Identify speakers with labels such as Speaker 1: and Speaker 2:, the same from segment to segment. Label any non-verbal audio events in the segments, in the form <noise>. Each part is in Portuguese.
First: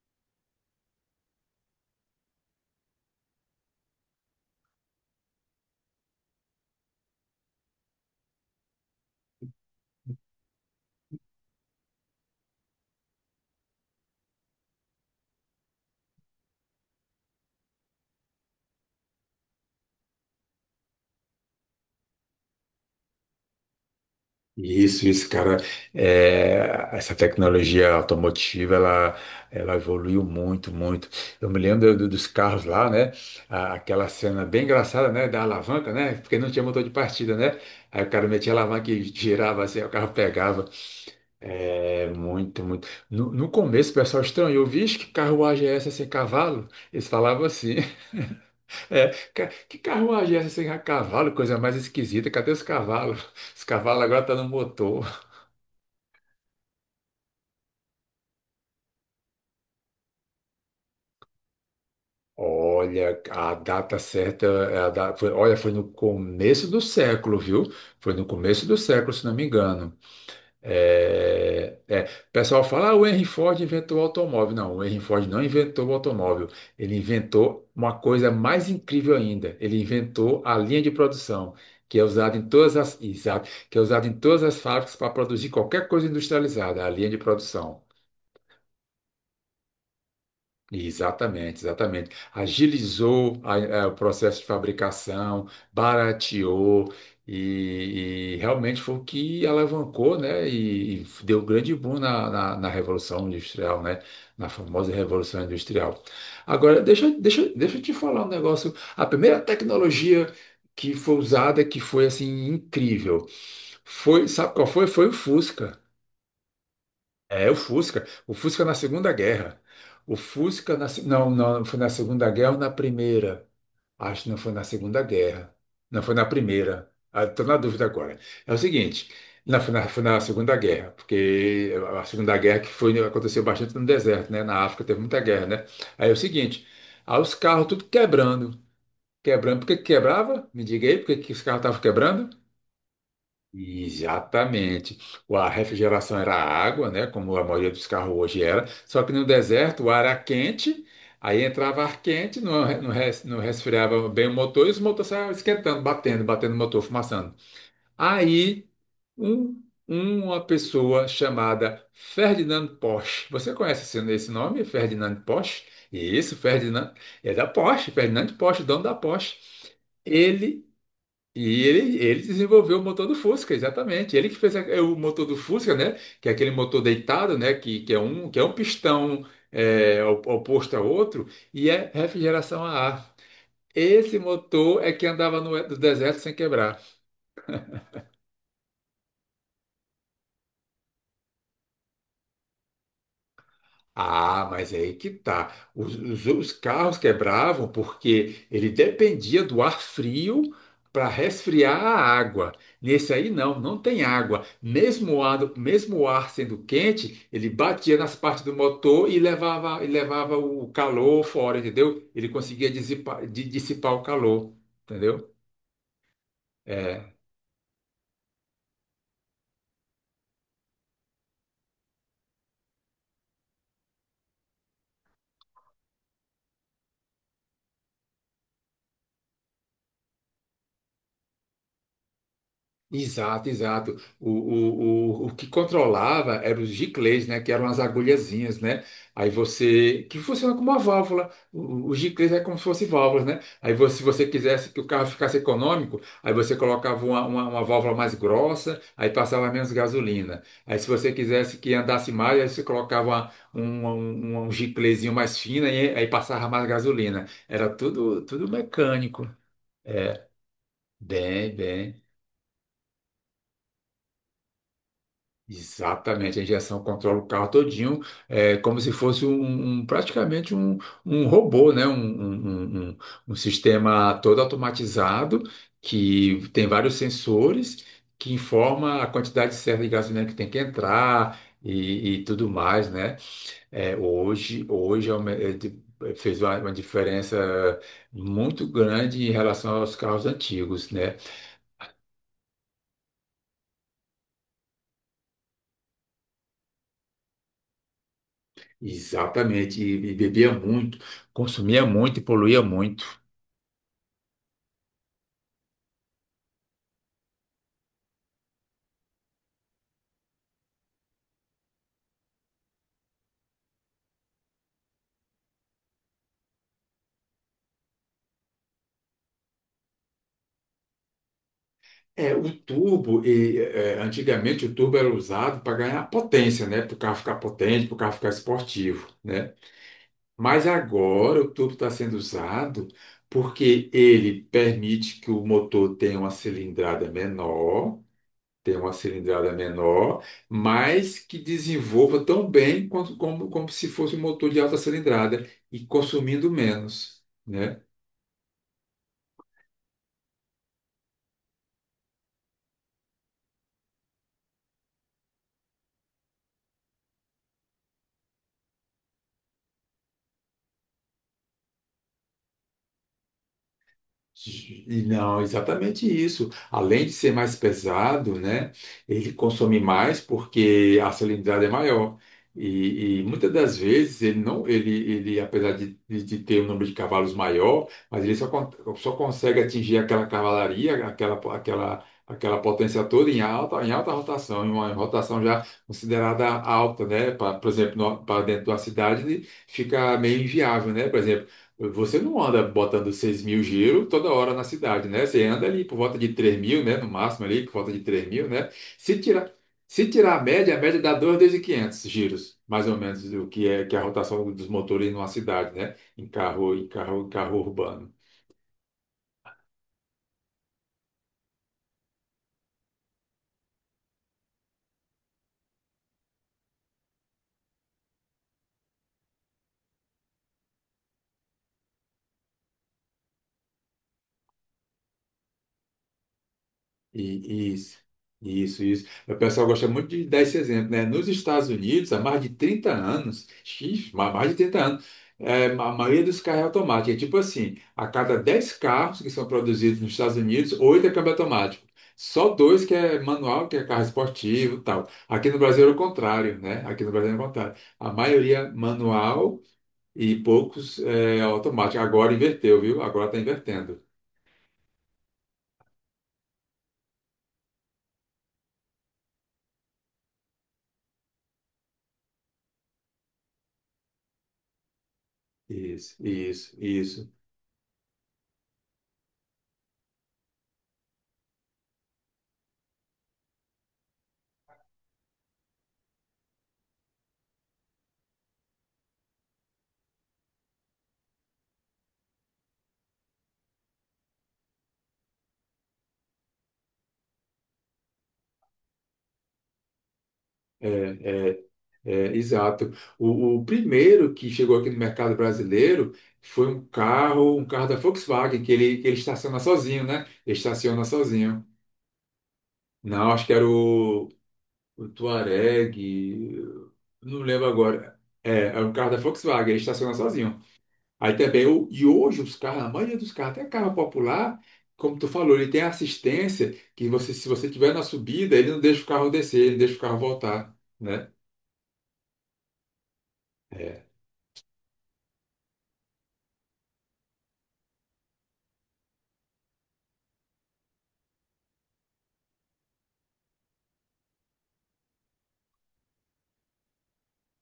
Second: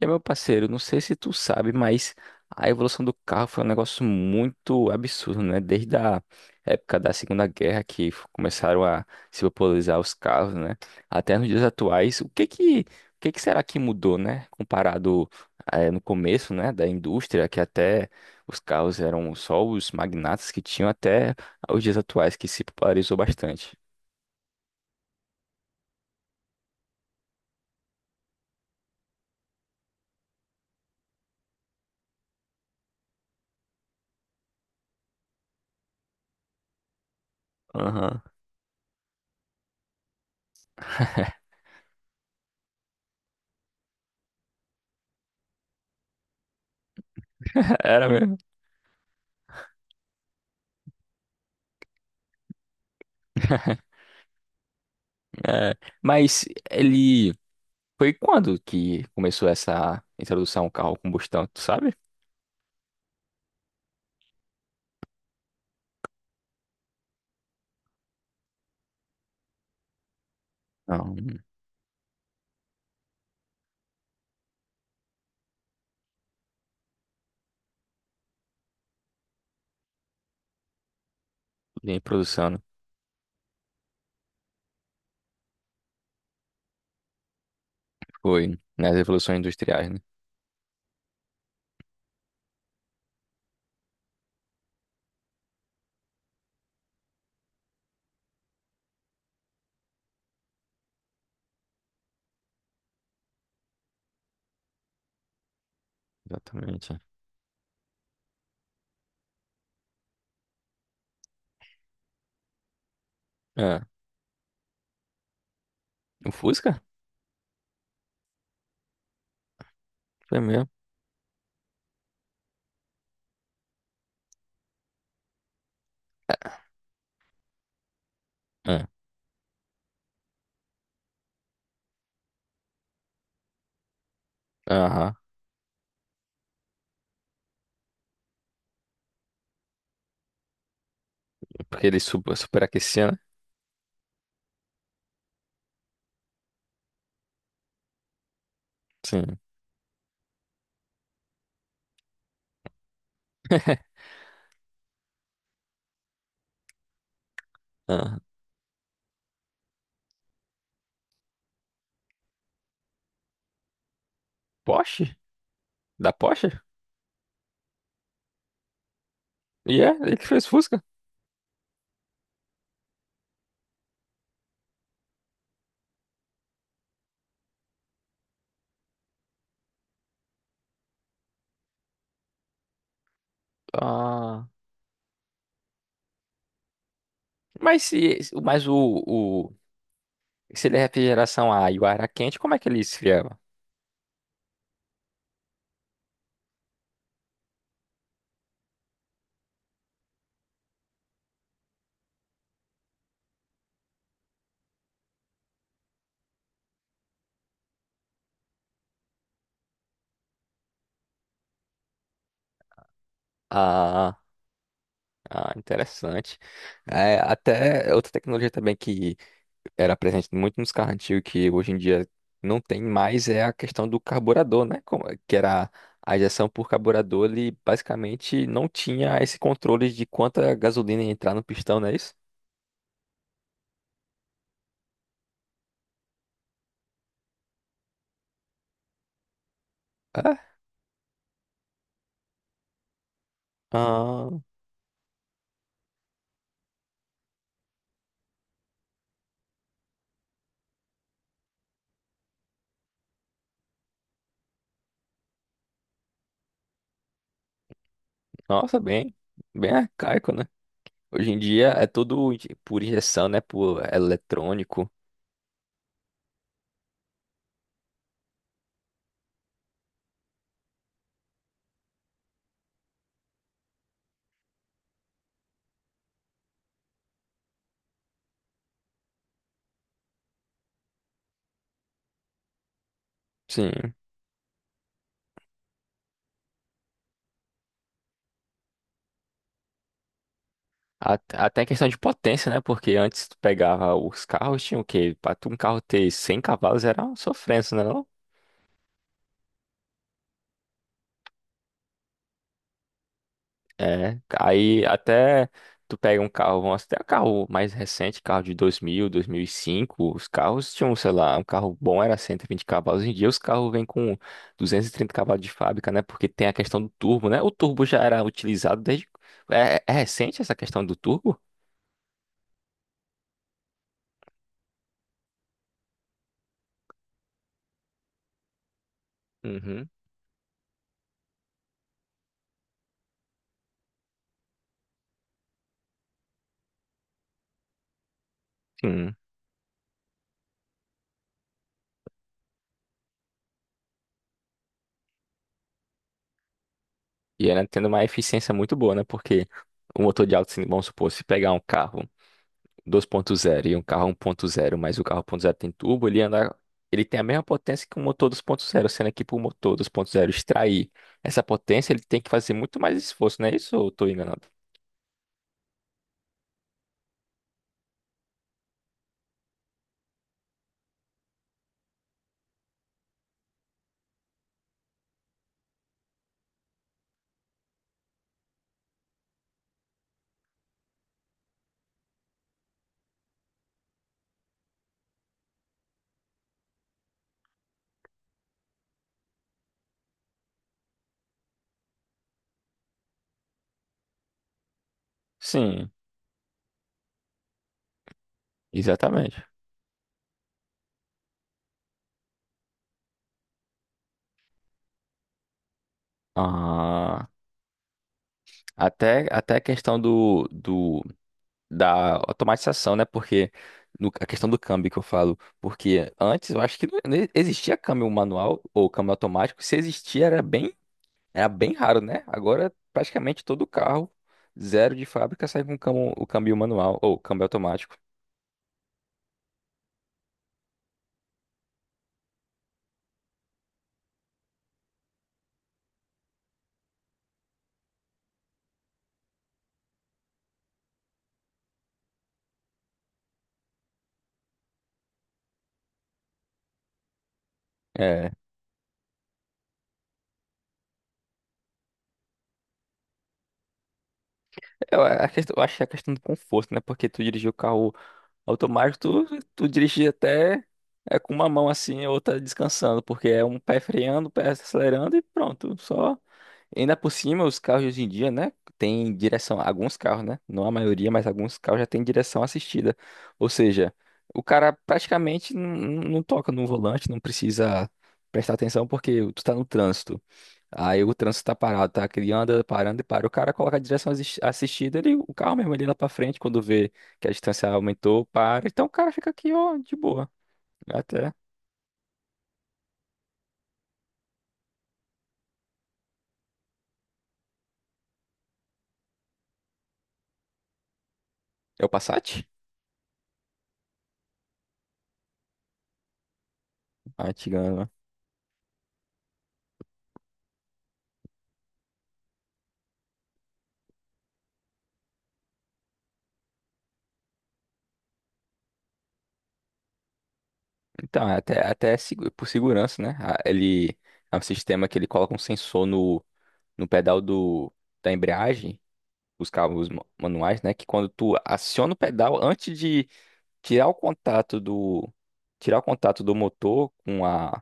Speaker 1: E, meu parceiro, não sei se tu sabe, mas a evolução do carro foi um negócio muito absurdo, né? Desde a época da Segunda Guerra que começaram a se popularizar os carros, né? Até nos dias atuais, o que que será que mudou, né? Comparado, no começo, né, da indústria, que até os carros eram só os magnatas que tinham até os dias atuais, que se popularizou bastante.
Speaker 2: Isso, cara. É, essa tecnologia automotiva, ela evoluiu muito, muito. Eu me lembro dos carros lá, né? Aquela cena bem engraçada, né? Da alavanca, né? Porque não tinha motor de partida, né? Aí o
Speaker 1: Aham.
Speaker 2: cara metia a alavanca e girava assim, aí o carro pegava. É, muito, muito. No começo o pessoal estranhou, vixe, que carruagem é essa sem cavalo? Eles falavam assim,
Speaker 1: <laughs> Era mesmo.
Speaker 2: <laughs> é, que carruagem é essa sem cavalo? Coisa mais esquisita, cadê os cavalos? Os cavalos agora estão no motor.
Speaker 1: É. Mas ele Foi quando que começou essa introdução ao carro a combustão, tu sabe?
Speaker 2: Olha, a data certa, é foi, olha, foi no começo do século, viu? Foi no começo do século, se não me engano.
Speaker 1: Não,
Speaker 2: É, o pessoal fala, ah, o Henry Ford inventou o automóvel. Não, o Henry Ford não inventou o automóvel. Ele inventou uma coisa mais incrível ainda. Ele inventou a linha de produção, que
Speaker 1: em
Speaker 2: é usada em
Speaker 1: produção, né?
Speaker 2: todas as, exato, que é usada em todas as fábricas para produzir qualquer coisa industrializada, a linha de produção.
Speaker 1: Foi nas revoluções industriais, né?
Speaker 2: Exatamente, exatamente. Agilizou o processo de fabricação, barateou e realmente foi o que alavancou, né? E deu grande boom na Revolução Industrial, né? Na famosa Revolução Industrial. Agora,
Speaker 1: Exatamente.
Speaker 2: deixa eu te falar um negócio. A primeira tecnologia que foi usada, que foi assim incrível,
Speaker 1: Ah,
Speaker 2: foi, sabe qual foi? Foi o Fusca.
Speaker 1: o Fusca?
Speaker 2: É, o Fusca. O Fusca na Segunda Guerra. O
Speaker 1: Foi mesmo.
Speaker 2: Fusca na... Não, não, foi na Segunda Guerra ou na Primeira? Acho que não foi na Segunda Guerra. Não, foi na Primeira. Estou na dúvida agora. É o
Speaker 1: Ah,
Speaker 2: seguinte, não, foi na Segunda Guerra, porque a Segunda Guerra que foi, aconteceu bastante no deserto, né? Na África teve
Speaker 1: aham.
Speaker 2: muita guerra, né? Aí é o seguinte, aí os carros tudo quebrando. Quebrando, por que que quebrava? Me diga aí, por que que os carros estavam
Speaker 1: Porque ele
Speaker 2: quebrando?
Speaker 1: superaquecia, né?
Speaker 2: Exatamente. A refrigeração era água, né? Como a maioria dos carros hoje era. Só que no
Speaker 1: Sim.
Speaker 2: deserto o ar era quente, aí entrava ar quente, não, não, não
Speaker 1: <laughs>
Speaker 2: resfriava bem o motor e os motores saiam esquentando, batendo, batendo o motor, fumaçando.
Speaker 1: Ah,
Speaker 2: Aí um- uma pessoa chamada Ferdinand Porsche. Você conhece esse nome,
Speaker 1: Porsche?
Speaker 2: Ferdinand Porsche?
Speaker 1: Da
Speaker 2: Isso,
Speaker 1: Porsche?
Speaker 2: Ferdinand. É da Porsche, Ferdinand Porsche, dono da Porsche.
Speaker 1: E é, ele que fez
Speaker 2: Ele
Speaker 1: Fusca.
Speaker 2: ele desenvolveu o motor do Fusca, exatamente. Ele que fez o motor do Fusca, né? Que é aquele motor deitado, né? Que é um pistão oposto ao outro e é refrigeração a ar. Esse
Speaker 1: Ah,
Speaker 2: motor é que andava no deserto sem quebrar.
Speaker 1: mas se, mas o, se ele é refrigeração a ar e o ar era quente, como é que ele esfriava?
Speaker 2: Ah, mas é aí que tá. Os carros quebravam porque ele dependia do ar frio para resfriar a água. Nesse aí não, não tem água. Mesmo o ar sendo quente, ele batia nas partes do motor e levava o calor fora, entendeu? Ele conseguia dissipar o
Speaker 1: Ah,
Speaker 2: calor, entendeu?
Speaker 1: ah, interessante.
Speaker 2: É.
Speaker 1: É, até outra tecnologia também que era presente muito nos carros antigos que hoje em dia não tem mais é a questão do carburador, né? É que era a injeção por carburador, ele basicamente não tinha esse controle de quanta gasolina ia entrar no pistão, não é isso?
Speaker 2: Exato, exato. O que controlava eram os giclês, né? Que eram as agulhazinhas, né? Aí você. Que
Speaker 1: É?
Speaker 2: funciona como uma válvula. Os giclês é como se fossem válvulas, né? Aí você, se você
Speaker 1: Ah,
Speaker 2: quisesse que o carro ficasse econômico, aí você colocava uma válvula mais grossa, aí passava menos gasolina. Aí se você quisesse que andasse mais, aí você colocava um, um giclezinho mais fino, aí passava mais gasolina. Era tudo, tudo
Speaker 1: nossa, bem,
Speaker 2: mecânico.
Speaker 1: bem arcaico, né? Hoje em
Speaker 2: Bem,
Speaker 1: dia é
Speaker 2: bem.
Speaker 1: tudo por injeção, né? Por eletrônico.
Speaker 2: Exatamente, a injeção controla o carro todinho, é como se fosse um, praticamente um robô, né? Um sistema todo automatizado que tem vários sensores que informa a quantidade certa de gasolina que tem que entrar e tudo mais, né?
Speaker 1: Sim.
Speaker 2: É, hoje é fez uma diferença muito grande em relação aos carros antigos, né?
Speaker 1: Até em questão de potência, né? Porque antes tu pegava os carros, tinha o quê? Pra tu um carro ter 100 cavalos era uma sofrência, né?
Speaker 2: Exatamente, e bebia muito, consumia muito e poluía muito.
Speaker 1: É, aí até tu pega um carro, vamos até um carro mais recente, carro de 2005 os carros tinham, sei lá, um carro bom era 120 cavalos, hoje em dia os carros vêm com 230 cavalos de fábrica, né, porque tem a questão do turbo, né, o turbo já era utilizado desde, é recente essa questão do turbo?
Speaker 2: É, o tubo antigamente o tubo era usado para ganhar potência, né? Para o carro ficar potente, para o carro ficar esportivo, né?
Speaker 1: Uhum.
Speaker 2: Mas agora o tubo está sendo usado porque ele permite que o motor tenha uma cilindrada menor, tenha uma
Speaker 1: Sim.
Speaker 2: cilindrada menor, mas que desenvolva tão bem quanto, como se fosse um motor de alta cilindrada e consumindo menos,
Speaker 1: E era
Speaker 2: né?
Speaker 1: tendo uma eficiência muito boa, né, porque o motor de alto, vamos supor, se pegar um carro, 2.0 e um carro 1.0, mas o carro 1.0 tem turbo, ele anda, ele tem a mesma potência que o motor 2.0, sendo que para o motor 2.0 extrair essa potência, ele tem que fazer muito mais esforço, não é isso? Ou eu estou enganado?
Speaker 2: E não, exatamente isso. Além de ser mais pesado, né, ele consome mais porque a salinidade é maior. E muitas das vezes ele não, ele apesar de ter um número de cavalos maior, mas ele só consegue atingir aquela cavalaria, aquela potência toda em alta rotação, em uma rotação já considerada alta, né? Por exemplo, para dentro de uma cidade ele fica meio inviável, né? Por exemplo, você não anda botando 6.000 giro toda hora na cidade, né? Você anda ali
Speaker 1: Sim.
Speaker 2: por volta de 3.000, né? No máximo ali, por volta de 3.000, né? Se
Speaker 1: Exatamente.
Speaker 2: tirar, se tirar a média dá 2.500 giros, mais ou menos, que é a rotação dos motores numa cidade, né? Em carro, em carro,
Speaker 1: Ah,
Speaker 2: em carro urbano.
Speaker 1: até a questão da automatização, né? Porque a questão do câmbio que eu falo, porque antes eu acho que não existia câmbio manual ou câmbio automático, se existia era bem raro, né? Agora praticamente todo carro zero de fábrica sai com o câmbio manual ou câmbio automático.
Speaker 2: Isso, isso, isso. O pessoal gosta muito de dar esse exemplo, né? Nos Estados Unidos, há mais de 30 anos, mais de 30 anos, é, a maioria dos carros é automático. É tipo assim, a cada 10 carros que são produzidos nos Estados Unidos, 8 é câmbio automático. Só dois que é manual, que é carro esportivo e tal. Aqui no Brasil é o contrário, né? Aqui no Brasil é o contrário. A
Speaker 1: É,
Speaker 2: maioria manual e poucos é, automático. Agora inverteu, viu? Agora está invertendo.
Speaker 1: eu acho que é a questão do conforto, né? Porque tu dirigir o carro automático, tu dirige até é com uma mão assim, a outra descansando, porque é um pé freando, o pé acelerando e pronto.
Speaker 2: Isso,
Speaker 1: Só
Speaker 2: isso,
Speaker 1: ainda por
Speaker 2: isso.
Speaker 1: cima, os carros de hoje em dia, né? Tem direção, alguns carros, né? Não a maioria, mas alguns carros já tem direção assistida. Ou seja, o cara praticamente não toca no volante, não precisa prestar atenção porque tu tá no trânsito. Aí o trânsito tá parado, tá? Que ele anda parando e para. O cara coloca a direção assistida, ele, o carro mesmo, ele lá pra frente quando vê que a distância aumentou para. Então o cara fica aqui, ó, de boa. Até.
Speaker 2: É, exato. O primeiro que chegou aqui no mercado brasileiro foi um carro, da Volkswagen, que ele estaciona sozinho, né? Ele estaciona sozinho.
Speaker 1: É o Passat?
Speaker 2: Não, acho que era o Touareg,
Speaker 1: A
Speaker 2: não lembro
Speaker 1: antiga, né?
Speaker 2: agora. É, é um carro da Volkswagen, ele estaciona sozinho. Aí também, e hoje os carros, a maioria dos carros, até carro popular, como tu falou, ele tem assistência que você, se você tiver na subida, ele não deixa o carro descer, ele deixa o carro voltar,
Speaker 1: Então,
Speaker 2: né?
Speaker 1: é até por segurança, né? Ele
Speaker 2: É,
Speaker 1: é um sistema que ele coloca um sensor no pedal da embreagem, os carros manuais, né? Que quando tu aciona o pedal, antes de tirar o contato do, tirar o contato do motor com a.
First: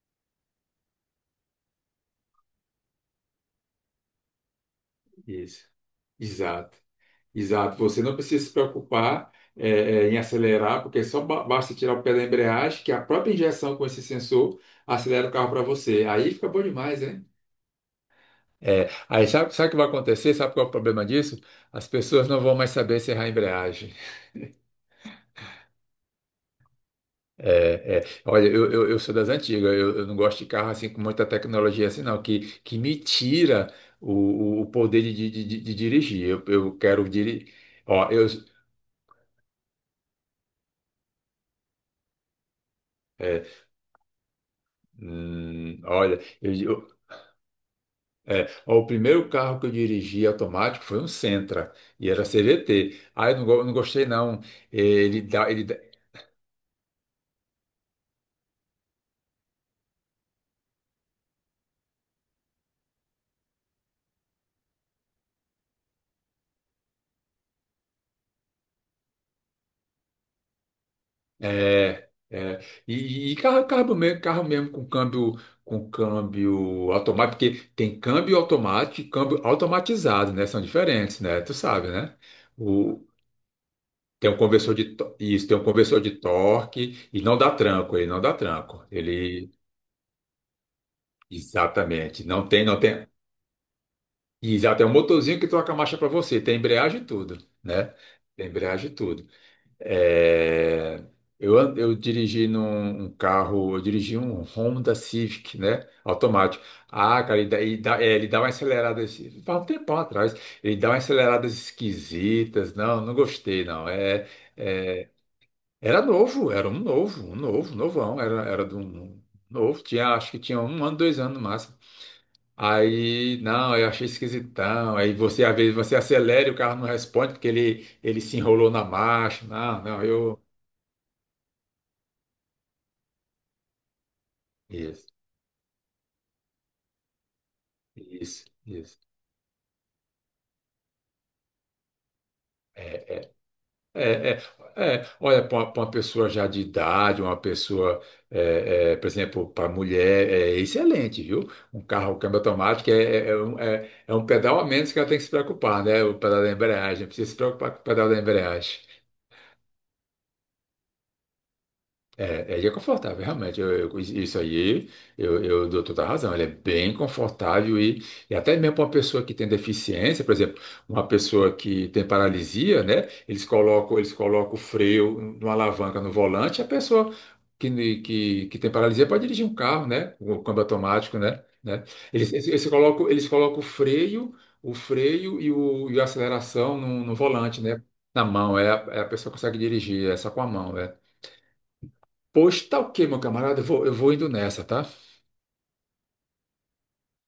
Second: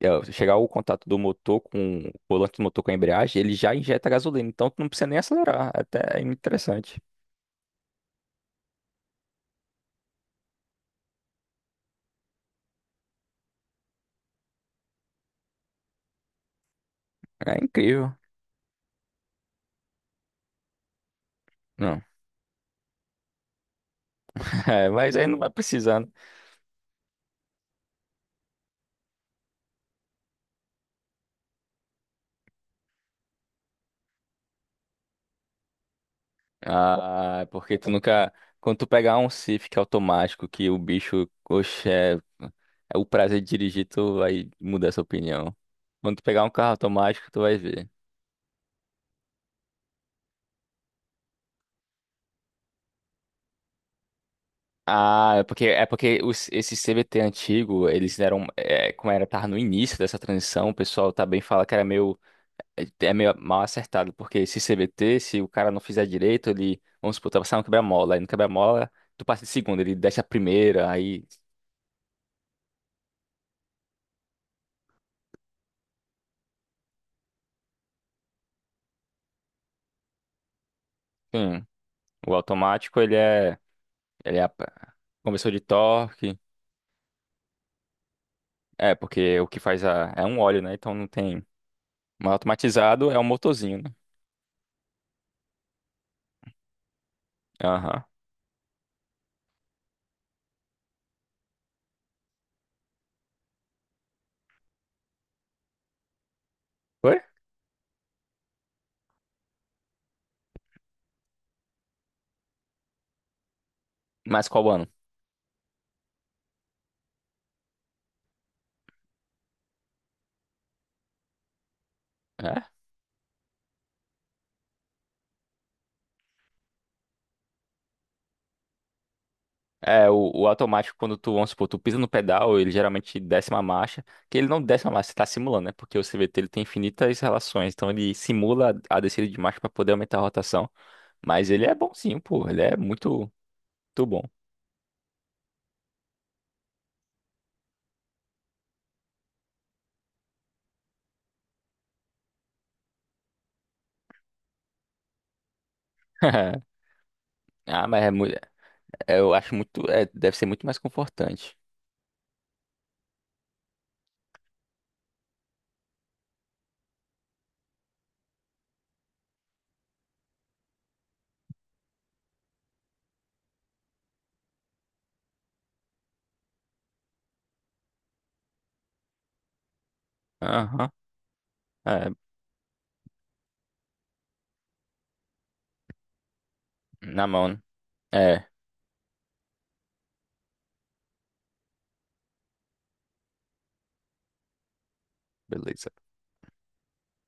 Speaker 1: Chegar o contato do motor com o volante do motor com a embreagem, ele já injeta gasolina, então tu não precisa nem
Speaker 2: isso.
Speaker 1: acelerar. Até é
Speaker 2: Exato.
Speaker 1: interessante.
Speaker 2: Exato, você não precisa se preocupar em acelerar, porque basta tirar o pé da embreagem, que a própria injeção com esse sensor acelera o carro para você. Aí fica bom demais, hein?
Speaker 1: É incrível.
Speaker 2: É, aí sabe o que vai acontecer? Sabe qual é o problema disso? As
Speaker 1: Não. <laughs>
Speaker 2: pessoas não vão mais saber serrar a embreagem.
Speaker 1: É, mas aí não vai precisando.
Speaker 2: É, é. Olha, eu sou das antigas, eu não gosto de carro assim com muita tecnologia assim, não, que me tira o, o poder de dirigir. Eu quero
Speaker 1: Ah, é
Speaker 2: dirigir.
Speaker 1: porque tu
Speaker 2: Ó, eu.
Speaker 1: nunca. Quando tu pegar um Civic automático que o bicho, oxe, é o prazer de
Speaker 2: É,
Speaker 1: dirigir, tu vai mudar essa opinião. Quando
Speaker 2: olha,
Speaker 1: tu pegar um carro automático, tu vai ver.
Speaker 2: é, ó, o primeiro carro que eu dirigi automático foi um Sentra, e era CVT. Ah, eu não, não gostei não.
Speaker 1: Ah, é
Speaker 2: Ele
Speaker 1: porque,
Speaker 2: dá-
Speaker 1: é porque esse CVT antigo, eles eram, como era, tava no início dessa transição, o pessoal também fala que era meio, é é meio mal acertado, porque esse CVT, se o cara não fizer direito, ele, vamos supor, tá passando um quebra-mola, aí no quebra-mola, tu passa de segunda, ele desce a primeira, aí
Speaker 2: é, é. E carro mesmo com câmbio, automático, porque tem câmbio automático e câmbio automatizado, né? São diferentes, né? Tu
Speaker 1: Sim,
Speaker 2: sabe, né?
Speaker 1: o automático
Speaker 2: O,
Speaker 1: ele é,
Speaker 2: Tem um
Speaker 1: ele é a-
Speaker 2: conversor isso,
Speaker 1: conversor
Speaker 2: tem
Speaker 1: de
Speaker 2: um conversor de
Speaker 1: torque.
Speaker 2: torque e não dá tranco, ele não dá tranco.
Speaker 1: É, porque o
Speaker 2: Ele
Speaker 1: que faz é um óleo, né? Então não tem.
Speaker 2: exatamente,
Speaker 1: Um
Speaker 2: não tem.
Speaker 1: automatizado é um motorzinho, né?
Speaker 2: E já tem um motorzinho que troca a marcha para você, tem embreagem e tudo, né?
Speaker 1: Aham.
Speaker 2: Tem embreagem e tudo. É, Eu dirigi um Honda Civic, né? Automático.
Speaker 1: Oi?
Speaker 2: Ah, cara, ele dá uma acelerada, assim, faz um tempão atrás, ele dá umas aceleradas esquisitas. Não, não gostei, não.
Speaker 1: Mas qual ano?
Speaker 2: É, Era novo, era um novo, novão, era de um novo, tinha, acho que tinha 1 ano, 2 anos no máximo.
Speaker 1: É,
Speaker 2: Aí, não, eu achei esquisitão. Aí você, às vezes, você acelera e o carro não responde porque ele se enrolou na marcha. Não, não,
Speaker 1: é o,
Speaker 2: eu.
Speaker 1: o automático, quando tu, vamos supor, tu pisa no pedal, ele geralmente desce uma marcha, que ele não desce uma
Speaker 2: Isso,
Speaker 1: marcha, você tá simulando, né? Porque o CVT ele tem infinitas relações, então ele
Speaker 2: isso,
Speaker 1: simula
Speaker 2: isso.
Speaker 1: a descida de marcha pra poder aumentar a rotação. Mas ele é bonzinho, pô, ele é muito, muito bom.
Speaker 2: É, é, é. Olha, pra uma pessoa já de idade, uma pessoa, por exemplo, para mulher, é excelente, viu? Um carro um câmbio automático é um pedal a menos que ela tem que se preocupar, né? O pedal da
Speaker 1: <laughs>
Speaker 2: embreagem, não precisa se preocupar com o
Speaker 1: Ah,
Speaker 2: pedal da embreagem.
Speaker 1: É, eu acho muito. Deve ser muito mais confortante.
Speaker 2: É, ele é confortável, realmente. Isso aí, eu dou toda a razão. Ele é bem confortável e até mesmo para uma pessoa que tem deficiência, por exemplo, uma pessoa que tem paralisia, né? Eles colocam o freio numa alavanca no volante, a pessoa que tem paralisia pode dirigir um carro, né? Com o câmbio
Speaker 1: Aham.
Speaker 2: automático, né?
Speaker 1: É,
Speaker 2: Eles colocam o freio, o freio e a aceleração no
Speaker 1: na mão, né?
Speaker 2: volante, né? Na
Speaker 1: É,
Speaker 2: mão, é a pessoa que consegue dirigir, é só com a mão, é. Pois tá o quê, meu camarada? Eu vou indo nessa, tá?
Speaker 1: beleza.